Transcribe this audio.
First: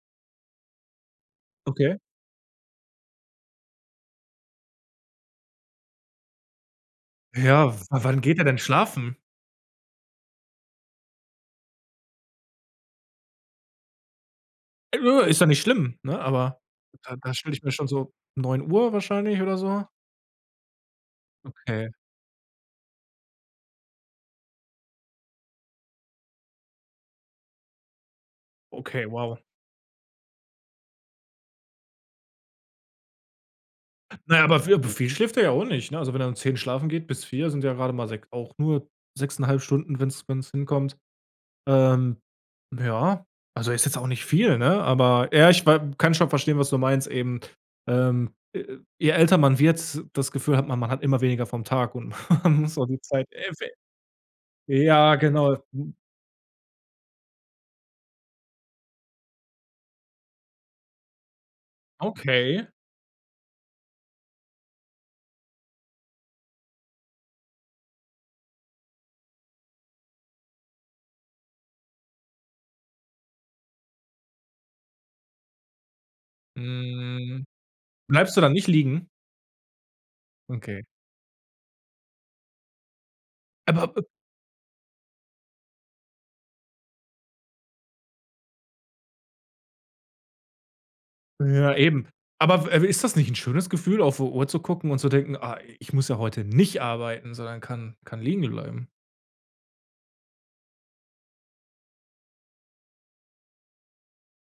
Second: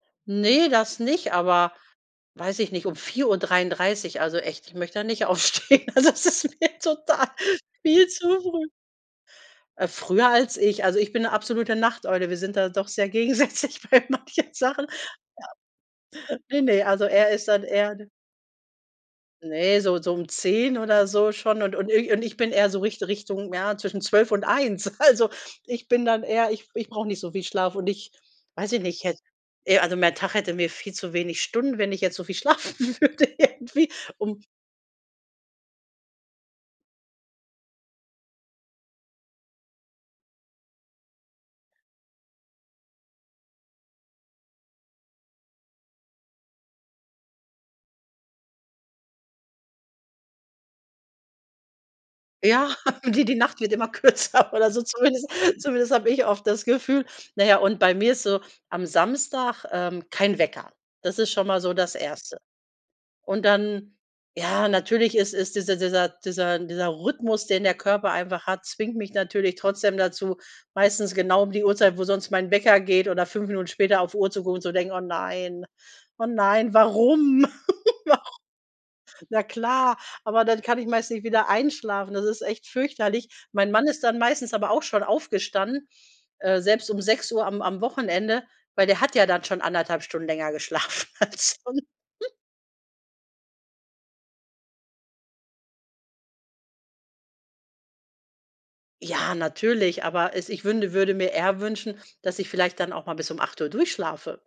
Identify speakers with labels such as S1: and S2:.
S1: Ne, das nicht, aber,
S2: Okay.
S1: weiß ich nicht, um 4:33, also, echt, ich möchte da nicht aufstehen. Also, das ist mir total
S2: Ja, w
S1: viel
S2: wann
S1: zu
S2: geht er denn
S1: früh.
S2: schlafen?
S1: Äh, früher als ich. Also, ich bin 'ne absolute Nachteule. Wir sind da doch sehr gegensätzlich bei manchen Sachen,
S2: Äh, nö, ist ja nicht schlimm, ne,
S1: ja.
S2: aber
S1: Ne, ne, also,
S2: da
S1: er
S2: da
S1: ist
S2: stelle ich
S1: dann
S2: mir schon
S1: eher d
S2: so 9:00 wahrscheinlich oder
S1: Ne,
S2: so.
S1: so so um 10 oder so schon und
S2: Okay.
S1: und irgend und ich bin eher so Richt Richtung, ja, zwischen 12:00 und 1:00. Also, ich bin dann eher ich ich brauche nicht so viel Schlaf und ich weiß ich nicht
S2: Okay,
S1: jetzt,
S2: wow.
S1: hätt eh, also, mein Tag hätte mir viel zu wenig Stunden, wenn ich jetzt so viel schlafen würde irgendwie
S2: Na
S1: um
S2: ja, aber, vi aber, viel schläft er ja auch nicht, ne? Also, wenn er um 10:00 schlafen geht bis 4:00, sind ja grade mal sech auch nur 6,5 Stunden, wenn's wenn's hinkommt. Ähm, ja, also, ist jetzt auch nicht viel, ne? Aber ja, ich wa kann schon verstehen, was du meinst eben, ähm, äh, je älter man wird, das Gefühl hat, man man hat immer weniger vom Tag und man
S1: Ja,
S2: muss auch die
S1: die
S2: Zeit
S1: die Nacht
S2: effe
S1: wird immer kürzer oder so
S2: ja,
S1: zumindest
S2: genau,
S1: zumindest
S2: mhm.
S1: habe ich oft das Gefühl. Na ja, und bei mir ist so am Samstag, ähm, kein Wecker. Das ist schon mal so das 1.
S2: Okay.
S1: Und dann, ja, natürlich ist es dieser dieser dieser Rhythmus, den der Körper einfach hat, zwingt mich natürlich trotzdem dazu, meistens genau um die Uhrzeit, wo sonst mein Wecker geht oder 5 Minuten später auf Uhr zu gucken und zu denken: „Oh nein, oh nein, warum?
S2: Mhm,
S1: Waru“
S2: bleibst du da nicht liegen?
S1: Na klar, aber dann kann
S2: Okay.
S1: ich meistens nicht wieder einschlafen. Das ist echt fürchterlich. Mein Mann
S2: Aber, äh
S1: ist dann meistens aber auch schon aufgestanden, äh, selbst um 6:00 am am Wochenende, weil der hat ja dann schon 1,5 Stunden länger geschlafen als
S2: Ja
S1: son
S2: eben. Aber w äh, ist das nicht 'n schönes Gefühl, auf die Uhr zu gucken und zu denken: „Ah, i ich muss ja heute nicht arbeiten, sondern kann kann liegen bleiben?“
S1: Ja, natürlich. Aber es ich wünde würde mir eher wünschen, dass ich vielleicht dann auch mal bis um 8:00 durchschlafe.